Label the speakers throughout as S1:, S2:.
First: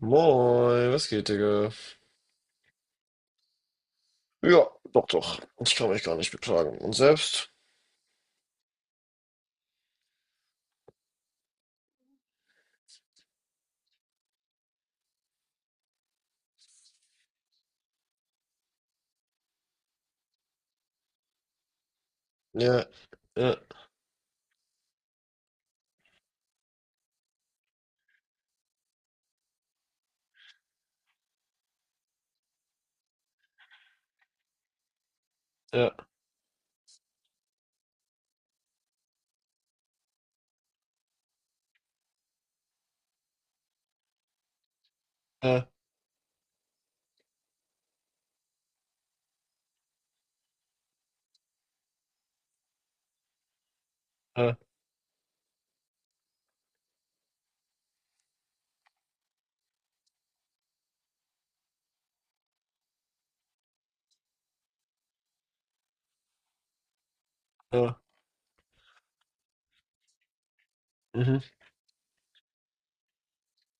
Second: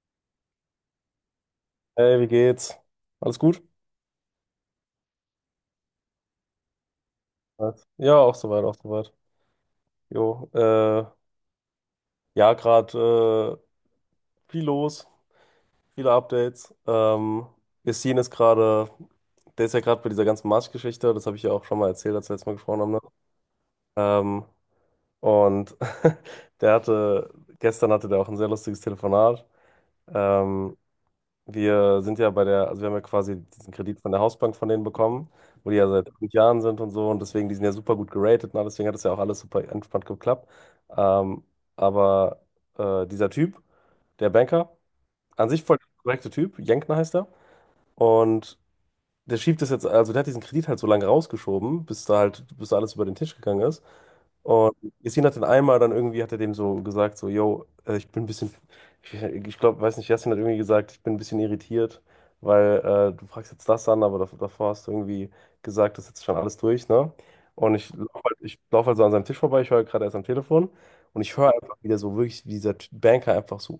S1: Moin, was geht, Digga?
S2: Hey, wie geht's? Alles gut?
S1: Ja, doch, doch. Ich kann mich gar nicht beklagen. Und selbst?
S2: Was? Ja, auch soweit, auch soweit. Jo, ja, gerade viel los, viele Updates. Yassin ist gerade, der ist ja gerade bei dieser ganzen Marsch-Geschichte, das habe ich ja auch schon mal erzählt, als wir letztes Mal gesprochen
S1: Ja,
S2: haben, ne?
S1: ja,
S2: Ähm, und der hatte, gestern hatte der auch ein sehr lustiges Telefonat. Ähm, Wir sind ja also wir haben ja quasi diesen Kredit von der Hausbank von denen bekommen, wo die ja
S1: ja,
S2: seit 5 Jahren sind und so, und deswegen, die sind ja super gut geratet und alles, deswegen hat es ja auch alles super entspannt geklappt. Ähm, aber dieser Typ, der Banker, an sich
S1: ja,
S2: voll der korrekte Typ, Jenkner heißt er, und der schiebt das jetzt, also der hat diesen Kredit halt so lange rausgeschoben, bis da alles über den Tisch gegangen ist.
S1: ja,
S2: Und Yassin hat dann einmal dann irgendwie, hat er dem so gesagt, so, yo, ich bin ein bisschen, ich glaube, weiß nicht, Yassin hat irgendwie gesagt, ich bin ein bisschen irritiert, weil du fragst jetzt das an, aber davor hast du irgendwie gesagt, das ist jetzt schon alles durch, ne? Und ich
S1: ja.
S2: laufe halt, ich lauf halt so an seinem Tisch vorbei, ich höre gerade erst am Telefon und ich
S1: Mhm.
S2: höre einfach wieder so wirklich, wie dieser Banker einfach so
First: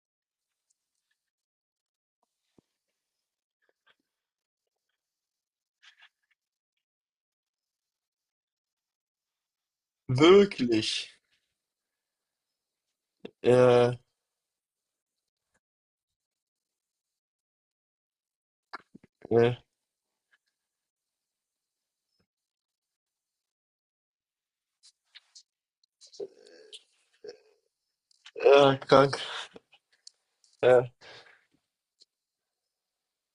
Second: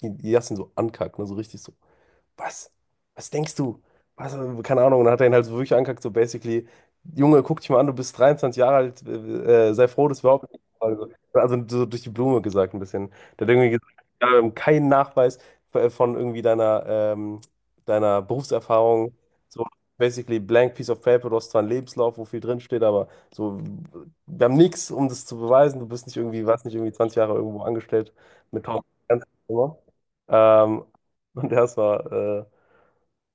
S2: Yassin so ankackt, ne? So richtig so, was? Was denkst du? Was, keine Ahnung. Und dann hat er ihn halt so wirklich angekackt, so basically, Junge, guck dich mal an, du bist 23 Jahre alt, sei froh, dass wir überhaupt nicht. Also,
S1: Wirklich?
S2: so durch die Blume gesagt ein bisschen. Der hat irgendwie gesagt,
S1: Ja,
S2: ja, wir haben keinen Nachweis von irgendwie deiner Berufserfahrung.
S1: ja,
S2: So basically blank piece of paper, du hast zwar einen Lebenslauf, wo viel drinsteht, aber so, wir haben nichts, um das zu beweisen. Du bist nicht irgendwie, warst nicht irgendwie 20 Jahre irgendwo angestellt mit
S1: ja,
S2: tausend.
S1: krank.
S2: Ähm,
S1: Ja.
S2: und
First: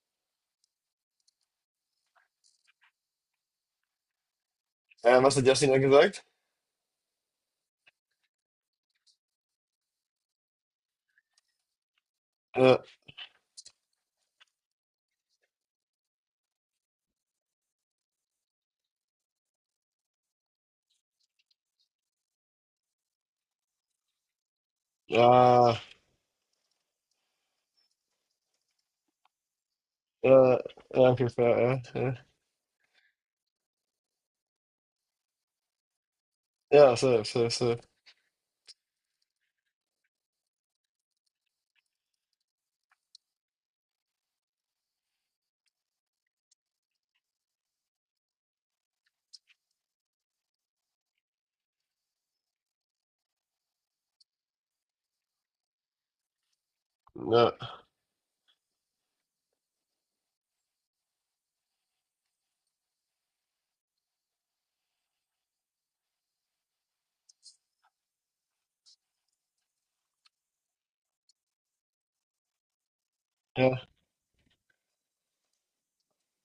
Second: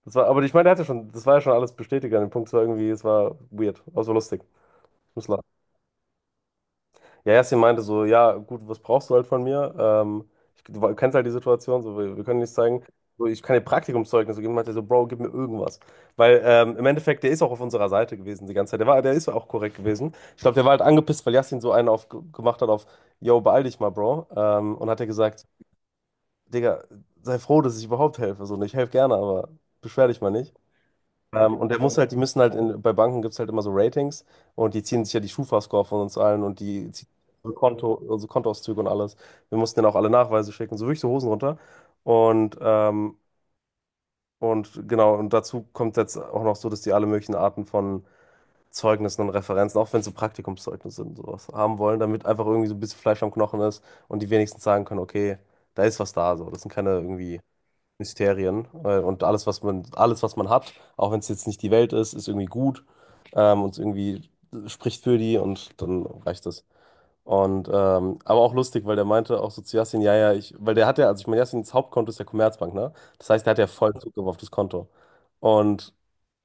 S2: das war, aber ich meine, er hatte schon, das war ja schon alles bestätigt an dem Punkt. Es war irgendwie, es war weird, aber so lustig. Ich muss
S1: Was
S2: lachen.
S1: hat Jasmin da gesagt?
S2: Ja, Yasin meinte so, ja, gut, was brauchst du halt von mir? Du kennst halt die Situation, so, wir können nichts
S1: Ja,
S2: zeigen. So, ich kann dir Praktikumszeugnisse geben. Meinte er so, Bro, gib mir irgendwas. Weil im Endeffekt, der ist auch auf unserer Seite gewesen die ganze Zeit. Der war, der ist ja auch korrekt gewesen. Ich glaube, der war halt angepisst, weil Yasin so einen auf, gemacht hat auf, yo, beeil dich mal, Bro. Und hat er gesagt,
S1: ja,
S2: Digga, sei froh, dass ich überhaupt helfe. So, und ich helfe gerne, aber beschwer dich mal nicht.
S1: ja, ja, okay, fair,
S2: Und der muss
S1: ja,
S2: halt,
S1: ja.
S2: die müssen halt, bei Banken gibt es halt immer so Ratings, und die ziehen sich ja die Schufa-Score von uns allen und die
S1: Ja,
S2: ziehen
S1: safe, safe,
S2: unsere
S1: safe.
S2: Konto, unsere Kontoauszüge und alles. Wir mussten denen auch alle Nachweise schicken, so wirklich so Hosen runter. Und, ähm, und genau, und dazu kommt jetzt auch noch so, dass die alle möglichen Arten von Zeugnissen und Referenzen, auch wenn es so Praktikumszeugnisse und sowas, haben wollen, damit einfach irgendwie so ein bisschen Fleisch am Knochen ist und die wenigstens sagen können, okay, da ist was da, so. Das sind keine irgendwie
S1: Ja,
S2: Mysterien und alles, was man hat, auch wenn es jetzt nicht die Welt ist, ist irgendwie gut, und irgendwie spricht für die und dann reicht das. Und aber auch lustig, weil der meinte auch so zu Yassin, ja, ja, ich, weil der hat ja, also ich meine, Yassins Hauptkonto ist ja Commerzbank, ne? Das heißt, der hat ja
S1: ja,
S2: voll Zugriff auf das Konto. Und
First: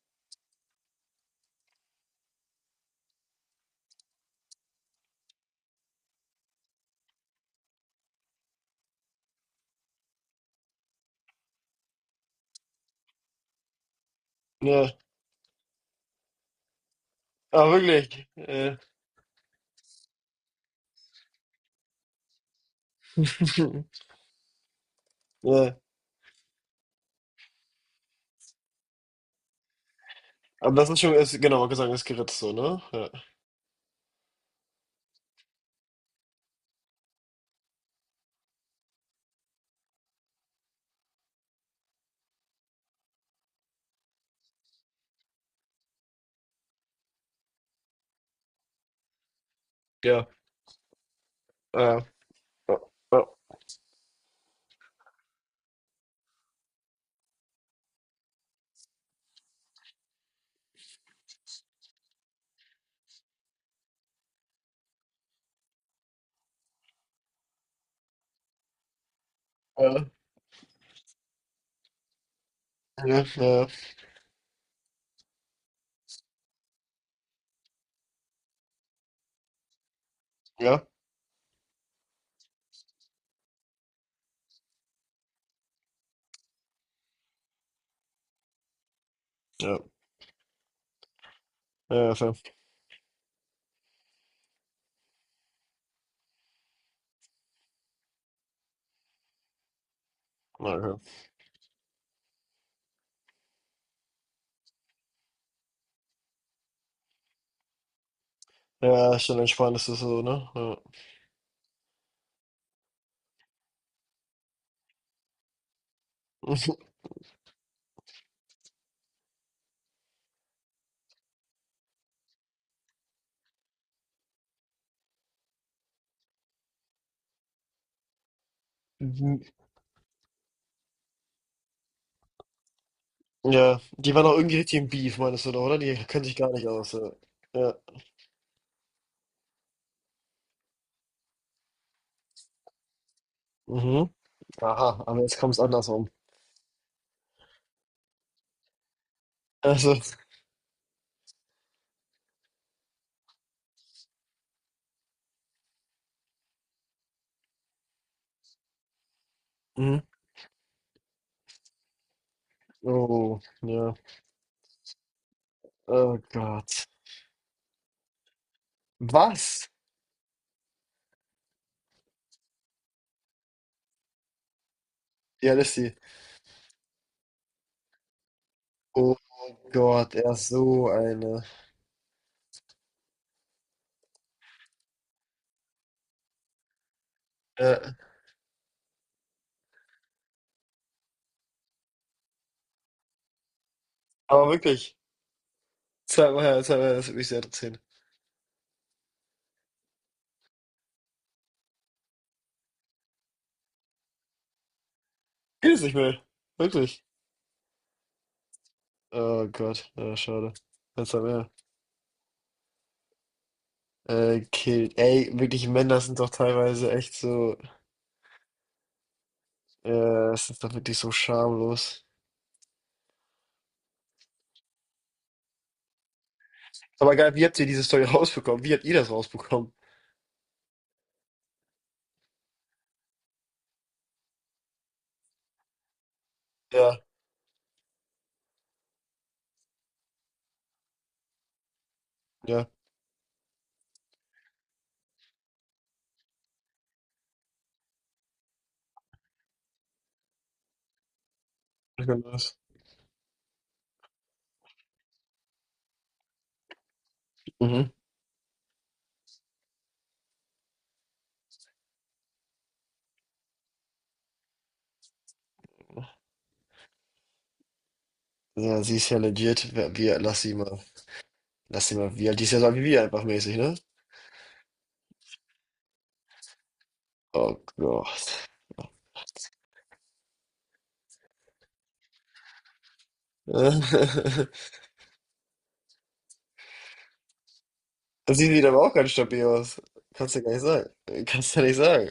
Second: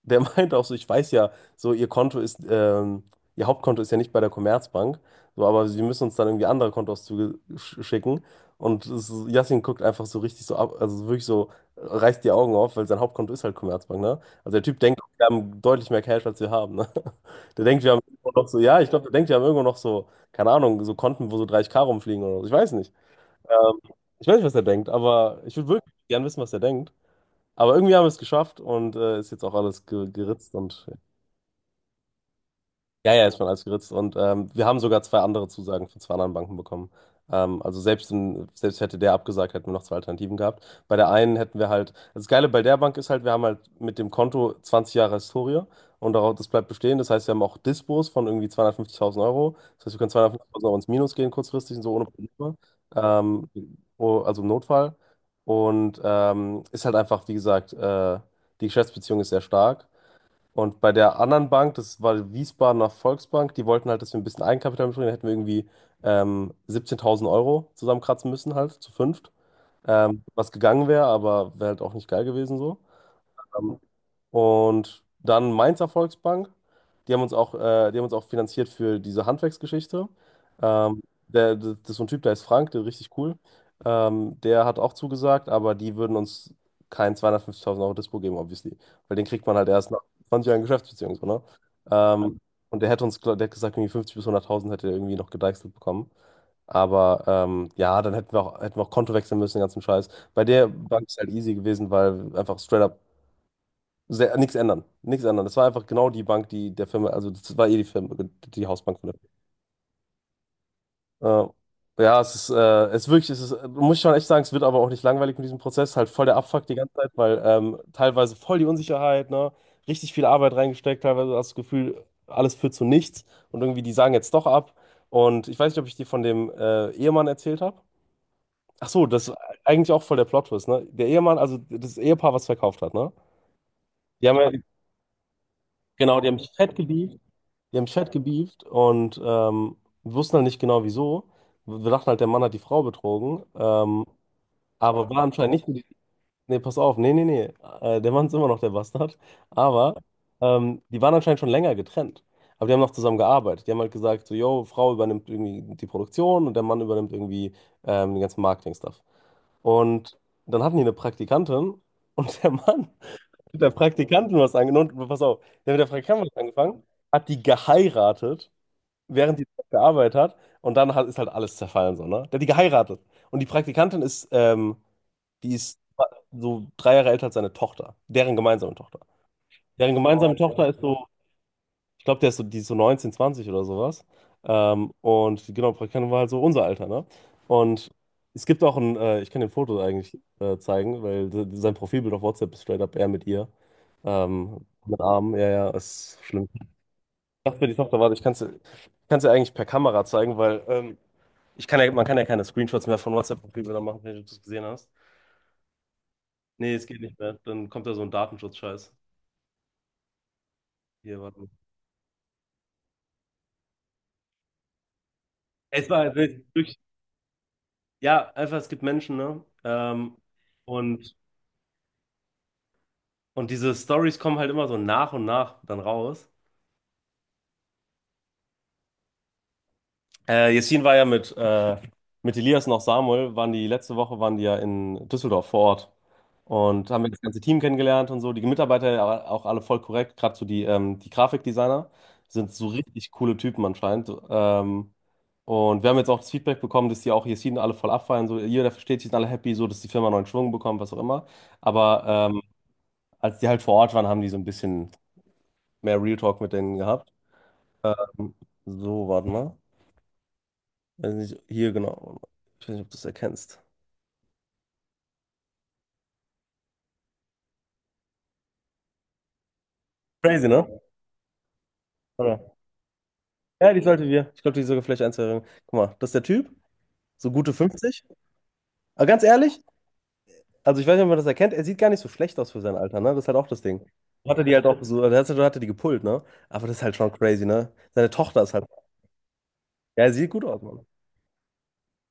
S2: der meinte auch so, ich weiß ja, so ihr Hauptkonto ist ja nicht bei der Commerzbank, so, aber sie müssen uns dann irgendwie andere Kontoauszüge schicken. Und Yassin guckt einfach so richtig so ab, also wirklich so, reißt die Augen auf, weil sein Hauptkonto ist halt Commerzbank, ne? Also der Typ
S1: ja.
S2: denkt, wir haben deutlich mehr Cash, als wir haben, ne? Der
S1: Ah,
S2: denkt, wir haben
S1: wirklich?
S2: irgendwo noch so,
S1: Ja.
S2: ja, ich glaube, der denkt, wir haben irgendwo noch so, keine Ahnung, so Konten, wo so 30K rumfliegen oder so. Ich weiß nicht. Ähm, ich weiß nicht, was er denkt, aber ich würde
S1: Ja.
S2: wirklich gern wissen, was er denkt. Aber irgendwie haben wir es geschafft und ist jetzt auch alles ge geritzt
S1: Aber
S2: und
S1: das ist schon, ist, genau, Gesang ist geritzt, so, ne? Ja.
S2: ja, ja, ist schon alles geritzt. Und wir haben sogar zwei andere Zusagen von zwei anderen Banken bekommen. Also selbst hätte der abgesagt, hätten wir noch zwei Alternativen gehabt. Bei der einen hätten wir halt, das Geile bei der Bank ist halt, wir haben halt mit dem Konto 20 Jahre Historie, und darauf, das bleibt bestehen. Das heißt, wir haben auch Dispos von irgendwie 250.000 Euro. Das heißt, wir können
S1: Ja.
S2: 250.000 Euro ins Minus gehen kurzfristig und so
S1: Ja.
S2: ohne Probleme.
S1: Ja. Ja.
S2: Ähm, oh, also im Notfall. Und ist halt einfach, wie gesagt, die Geschäftsbeziehung ist sehr stark. Und bei der anderen Bank, das war die Wiesbadener Volksbank, die wollten halt, dass wir ein bisschen Eigenkapital mitbringen. Da hätten wir irgendwie 17.000 Euro zusammenkratzen müssen, halt zu fünft.
S1: Ja.
S2: Was gegangen wäre, aber wäre halt auch nicht geil gewesen so.
S1: Ja, ja,
S2: Ähm, und dann Mainzer Volksbank. Die haben uns auch, die haben uns auch finanziert für diese Handwerksgeschichte.
S1: ja,
S2: Ähm, das ist so ein Typ, der ist Frank, der ist richtig cool. Der hat auch zugesagt, aber die würden uns kein 250.000 Euro Dispo geben, obviously. Weil den kriegt man halt erst nach 20 Jahren Geschäftsbeziehung, so, ne?
S1: ja, ja,
S2: Ähm,
S1: fair.
S2: und der hätte uns, der hat gesagt, irgendwie 50 bis 100.000 hätte er irgendwie noch gedeichselt bekommen. Aber ja, dann hätten wir auch Konto wechseln müssen, den ganzen Scheiß. Bei der
S1: Okay.
S2: Bank ist halt easy gewesen, weil einfach straight up sehr, nichts ändern. Nichts ändern. Das war einfach genau die Bank, die der Firma, also das war eh die Firma, die Hausbank von
S1: Ja,
S2: der
S1: ist dann entspannt, ist das so, ne? Ja.
S2: Firma. Ja, es ist wirklich, es ist, muss ich schon echt sagen, es wird aber auch nicht langweilig mit diesem Prozess. Halt voll der Abfuck die ganze Zeit, weil teilweise voll die Unsicherheit, ne? Richtig viel Arbeit reingesteckt, teilweise hast du das Gefühl, alles führt zu nichts und irgendwie die sagen jetzt doch ab. Und ich weiß nicht, ob ich dir von dem Ehemann erzählt habe. Ach so, das ist
S1: Mhm.
S2: eigentlich auch voll der Plot-Twist, ne? Der Ehemann, also das Ehepaar, was verkauft hat, ne?
S1: Ja, die waren
S2: Die
S1: auch
S2: haben ja,
S1: irgendwie richtig im Beef, meinst du, doch, oder? Die
S2: genau,
S1: können
S2: die
S1: sich
S2: haben
S1: gar
S2: mich
S1: nicht
S2: fett
S1: aus. Ja.
S2: geliebt.
S1: Ja.
S2: Die haben fett gebieft und wir wussten halt nicht genau wieso. Wir dachten halt, der Mann hat die Frau betrogen.
S1: Mhm. Aha,
S2: Aber
S1: aber
S2: war
S1: jetzt
S2: anscheinend
S1: kommt es
S2: nicht so die.
S1: andersrum.
S2: Nee, pass auf, nee, nee, nee. Der Mann ist immer noch der Bastard.
S1: Also,
S2: Aber die waren anscheinend schon länger getrennt. Aber die haben noch zusammen gearbeitet. Die haben halt gesagt, so, yo, Frau übernimmt irgendwie die Produktion und der Mann übernimmt irgendwie den ganzen Marketing-Stuff.
S1: mhm.
S2: Und dann hatten die eine Praktikantin und der Mann
S1: Oh,
S2: mit der
S1: ja.
S2: Praktikantin was angefangen. Pass auf, der mit der
S1: Oh
S2: Praktikantin was angefangen,
S1: Gott.
S2: hat die geheiratet, während die
S1: Was?
S2: gearbeitet hat. Und dann hat, ist halt alles zerfallen, so, ne? Der hat die geheiratet. Und die Praktikantin ist, die
S1: Ja, das ist
S2: ist
S1: sie.
S2: so 3 Jahre älter als seine Tochter. Deren gemeinsame Tochter.
S1: Oh
S2: Deren
S1: Gott, er
S2: gemeinsame, oh,
S1: ist
S2: Tochter ist
S1: so
S2: so,
S1: eine.
S2: ich glaube, der ist so, die ist so 19, 20 oder sowas. Und die, genau, Praktikantin war halt so unser Alter, ne? Und
S1: Ja.
S2: es gibt auch ein, ich kann dir Foto eigentlich zeigen, weil sein Profilbild auf WhatsApp ist straight up er mit ihr.
S1: Aber wirklich,
S2: Mit Armen, ja, ja, ist schlimm. Ich
S1: zweimal her, das hat mich sehr
S2: dachte, die
S1: interessiert.
S2: Tochter, warte, ich kann es dir kann's dir eigentlich per Kamera zeigen, weil ich kann ja, man kann ja keine Screenshots mehr von whatsapp profilen machen, wenn du das gesehen hast.
S1: Geht es nicht mehr.
S2: Nee, es geht
S1: Wirklich.
S2: nicht mehr. Dann kommt da so ein Datenschutz-Scheiß.
S1: Oh Gott, ja, schade. Jetzt
S2: Hier,
S1: haben
S2: warte mal.
S1: wir. Killt. Ey, wirklich
S2: Es
S1: Männer
S2: war
S1: sind doch
S2: durch,
S1: teilweise echt so,
S2: ja, einfach, es gibt Menschen, ne?
S1: es ist doch wirklich so
S2: Und,
S1: schamlos.
S2: und diese Stories kommen halt immer so nach und nach dann raus.
S1: Aber geil, wie habt ihr diese Story rausbekommen? Wie habt ihr das rausbekommen?
S2: Yassin war ja mit Elias noch Samuel, waren die letzte Woche waren die ja in Düsseldorf vor Ort und
S1: Ja,
S2: haben wir das ganze Team kennengelernt und so. Die Mitarbeiter ja auch alle voll korrekt, gerade so die, die Grafikdesigner sind
S1: ja,
S2: so richtig coole Typen anscheinend. Und wir haben jetzt auch das Feedback bekommen, dass die auch Yassin alle voll abfeiern. So, jeder versteht sich, sind alle happy, so dass die Firma neuen Schwung bekommt, was auch immer. Aber
S1: ich kann
S2: ähm,
S1: das.
S2: als die halt vor Ort waren, haben die so ein bisschen mehr Real Talk mit denen gehabt.
S1: Mhm.
S2: Ähm, so, warte mal. Weiß nicht, hier genau. Ich weiß nicht, ob du das erkennst.
S1: Ja, sie ist ja legit. Wir,
S2: Crazy, ne?
S1: lass sie mal, wie alt die ist
S2: Oder?
S1: ja so wie wir einfach mäßig,
S2: Ja,
S1: ne?
S2: die sollten wir. Ich glaube, die ist sogar vielleicht eins. Guck mal, das ist der Typ, so gute
S1: Oh
S2: 50.
S1: Gott.
S2: Aber ganz ehrlich, also ich weiß nicht, ob man das erkennt, er sieht gar nicht so schlecht aus für sein Alter, ne? Das ist halt auch das Ding. So hatte die halt auch so, also hat er die gepult, ne? Aber das ist halt schon crazy, ne? Seine
S1: Das
S2: Tochter
S1: sieht
S2: ist halt.
S1: wieder aber auch ganz stabil aus.
S2: Ja, er sieht
S1: Kannst du
S2: gut
S1: gar nicht
S2: aus, Mann.
S1: sagen. Kannst du nicht sagen.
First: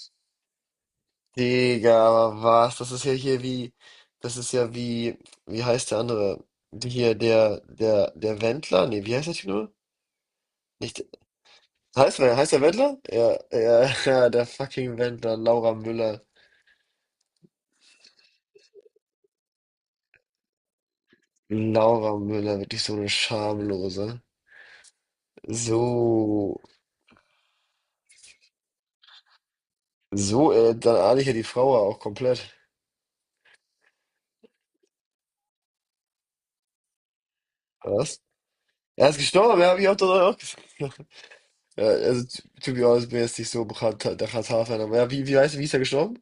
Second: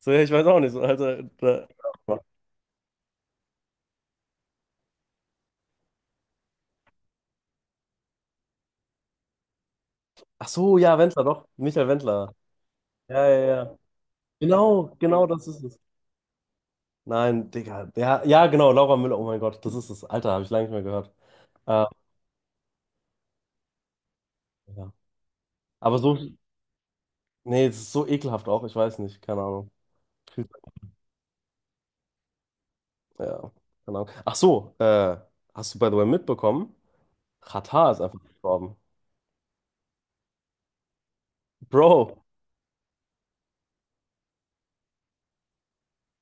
S2: So, ja, ich weiß auch nicht. So, also, da,
S1: Digga, aber was? Das ist ja hier wie, das ist ja wie, wie heißt der andere? Die Hier, der Wendler? Nee, wie heißt der Typ nur?
S2: ach so, ja,
S1: Nicht,
S2: Wendler, doch. Michael
S1: heißt,
S2: Wendler.
S1: er heißt der Wendler?
S2: Ja,
S1: Ja,
S2: ja, ja.
S1: ja, ja, der
S2: Genau,
S1: fucking
S2: genau
S1: Wendler,
S2: das ist
S1: Laura
S2: es.
S1: Müller.
S2: Nein, Digga. Ja, ja, genau, Laura Müller. Oh mein Gott, das ist es. Alter, habe ich lange nicht mehr gehört. Äh,
S1: Laura Müller, wirklich so eine Schamlose.
S2: ja. Aber so,
S1: So,
S2: nee, es ist so ekelhaft auch. Ich weiß nicht, keine Ahnung.
S1: so, dann ahne ich ja die Frau ja auch komplett.
S2: Ja, keine Ahnung. Ach so, hast du by the way mitbekommen? Xatar ist
S1: Was?
S2: einfach gestorben.
S1: Er ist gestorben, ja, hab ich auch, doch auch gesehen. Ja, also,
S2: Bro,
S1: to be honest, bin jetzt nicht so bekannt, der Katar-Fan, aber ja, wie, wie heißt, wie ist er gestorben?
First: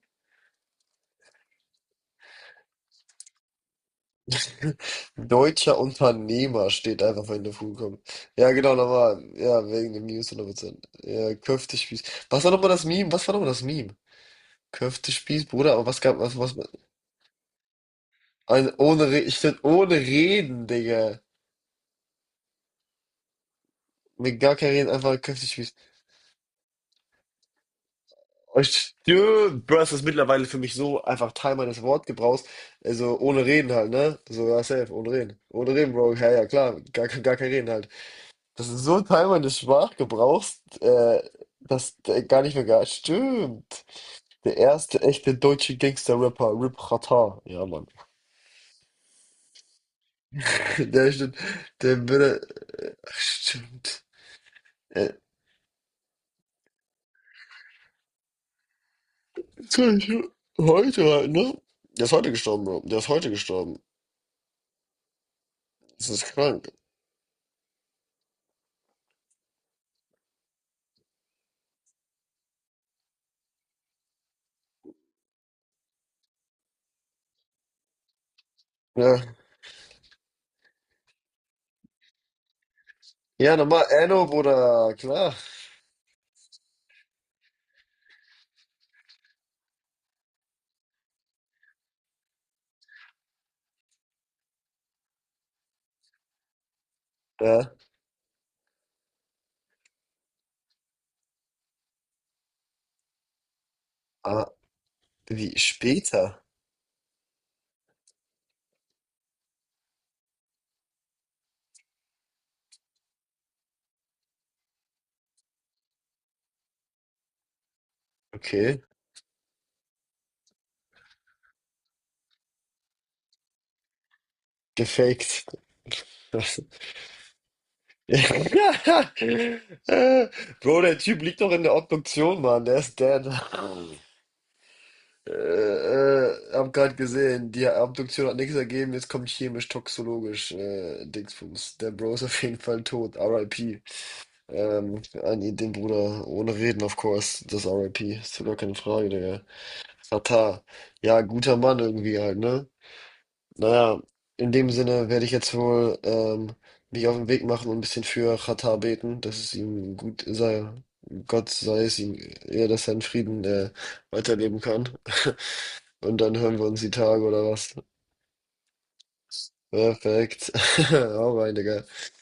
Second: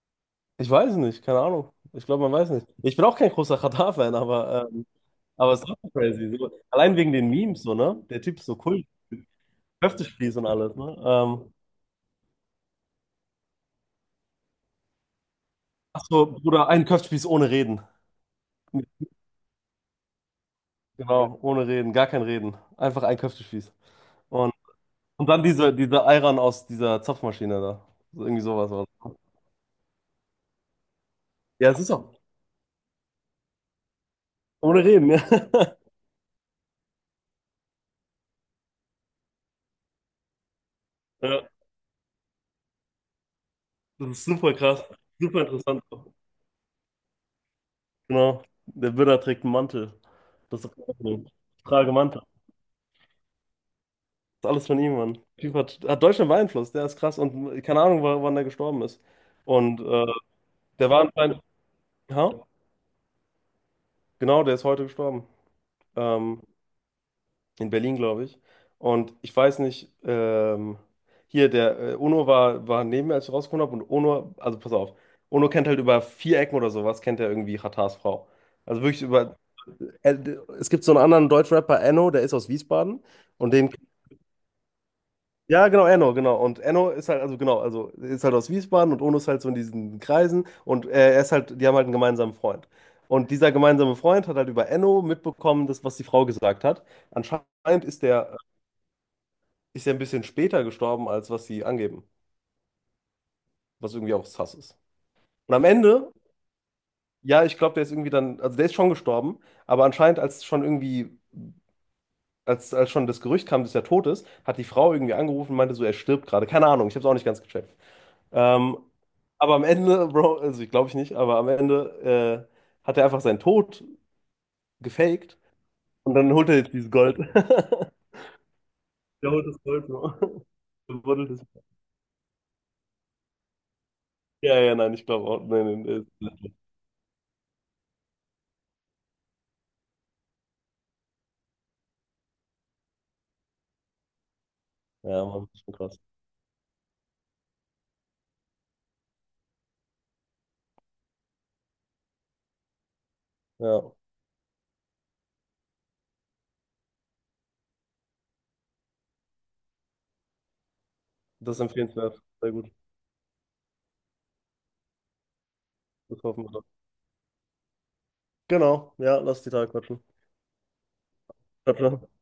S2: ich weiß nicht, keine Ahnung. Ich glaube, man weiß nicht. Ich bin auch kein großer Xatar-Fan, aber es ist
S1: Deutscher
S2: trotzdem crazy. So,
S1: Unternehmer
S2: allein
S1: steht
S2: wegen
S1: einfach,
S2: den
S1: wenn du
S2: Memes, so,
S1: vorkommst.
S2: ne? Der Typ ist
S1: Ja,
S2: so
S1: genau,
S2: cool.
S1: nochmal. Ja, wegen dem News
S2: Köftespieß
S1: hundert
S2: und alles,
S1: Prozent.
S2: ne?
S1: Ja, Köftespieß. Was war nochmal das Meme? Was war nochmal das Meme? Köftespieß, Bruder, aber was
S2: Ach
S1: gab,
S2: so,
S1: was, was,
S2: Bruder, ein Köftespieß ohne Reden.
S1: ein, ohne, ich find, ohne Reden, Digga.
S2: Genau, ohne Reden, gar kein Reden. Einfach ein Köftespieß.
S1: Mit
S2: Und,
S1: gar kein Reden, einfach
S2: und dann
S1: Köftespieß.
S2: diese, diese Ayran aus dieser Zapfmaschine da. So, irgendwie
S1: Oh,
S2: sowas war das.
S1: stimmt, Bro, das ist mittlerweile für mich so einfach Teil
S2: Ja, es
S1: meines
S2: ist auch.
S1: Wortgebrauchs. Also, ohne Reden halt, ne? Sogar
S2: Ohne
S1: safe,
S2: Reden,
S1: ohne
S2: ja.
S1: Reden. Ohne Reden, Bro. Ja, ja, klar. Gar, gar kein Reden halt. Das ist so ein Teil meines Sprachgebrauchs,
S2: Ja,
S1: das gar nicht mehr gar stimmt.
S2: das ist super
S1: Der
S2: krass.
S1: erste echte
S2: Super
S1: deutsche
S2: interessant.
S1: Gangster-Rapper, Rip Ratar. Ja, Mann.
S2: Genau. Der Buddha trägt einen Mantel. Das ist auch
S1: Der
S2: cool.
S1: stimmt.
S2: Ich trage
S1: Der
S2: Mantel.
S1: würde. Ach, stimmt.
S2: Das ist alles von ihm,
S1: Äh,
S2: Mann. Typ hat Deutschland beeinflusst, der ist krass. Und keine Ahnung, wann der gestorben ist. Und
S1: sorry,
S2: der war
S1: heute halt,
S2: anscheinend.
S1: ne? Der ist heute
S2: Ja,
S1: gestorben, Bro. Der ist heute gestorben.
S2: genau, der ist heute gestorben.
S1: Das ist
S2: Ähm,
S1: krank.
S2: in Berlin, glaube ich. Und ich weiß nicht, hier der Ono war, war neben mir, als ich rausgekommen habe. Und Ono, also pass auf, Ono kennt halt über 4 Ecken oder sowas, kennt er irgendwie Ratars Frau. Also wirklich
S1: Ja.
S2: über. Äh, es gibt so einen anderen Deutschrapper, Enno, der ist aus Wiesbaden. Und
S1: Ja,
S2: den.
S1: nochmal. Enno, Bruder. Klar.
S2: Ja, genau, Enno, genau. Und Enno ist halt, also genau, also ist halt aus Wiesbaden und Ono ist halt so in diesen Kreisen. Und er ist halt, die haben halt einen gemeinsamen Freund. Und dieser gemeinsame Freund hat halt über Enno mitbekommen, das, was die Frau gesagt hat.
S1: Ja.
S2: Anscheinend ist der ist ja ein bisschen später gestorben, als was sie angeben. Was irgendwie auch
S1: Ah,
S2: sass ist. Und
S1: wie?
S2: am Ende,
S1: Später?
S2: ja, ich glaube, der ist irgendwie dann, also der ist schon gestorben, aber anscheinend, als schon irgendwie, als schon das Gerücht kam, dass er tot ist, hat die Frau irgendwie angerufen und meinte so, er stirbt gerade. Keine Ahnung, ich habe es auch nicht ganz gecheckt. Ähm,
S1: Okay.
S2: aber am Ende, Bro, also ich glaube ich nicht, aber am Ende hat er einfach seinen Tod gefaked
S1: Gefaked.
S2: und dann holt er jetzt dieses Gold. Der holt das
S1: Äh,
S2: Gold, Bro.
S1: Bro,
S2: Der
S1: der Typ
S2: buddelt
S1: liegt
S2: das.
S1: doch in der Obduktion, Mann. Der ist dead.
S2: Ja, ja, nein, ich glaube auch. Nein, nein, ist,
S1: Hab grad gesehen, die Obduktion hat nichts ergeben. Jetzt kommt chemisch-toxologisch Dingsbums. Der Bro ist auf jeden Fall tot. RIP.
S2: ja,
S1: An
S2: Mann,
S1: ihn, den
S2: schon krass.
S1: Bruder. Ohne Reden, of course. Das RIP. Ist doch gar keine Frage, Digga. Tata. Ja, guter Mann irgendwie halt, ne?
S2: Ja.
S1: Naja, in dem Sinne werde ich jetzt wohl mich auf den Weg machen und ein bisschen für Xatar beten, dass es ihm gut sei. Gott
S2: Das ist
S1: sei es ihm,
S2: empfehlenswert. Sehr
S1: ja,
S2: gut.
S1: dass er in Frieden weiterleben kann. Und
S2: Das
S1: dann
S2: hoffen wir
S1: hören
S2: doch.
S1: wir uns die Tage oder was?
S2: Genau, ja, lass die Tage quatschen.
S1: Perfekt. Hau rein,
S2: Ciao,
S1: Digga.
S2: ciao.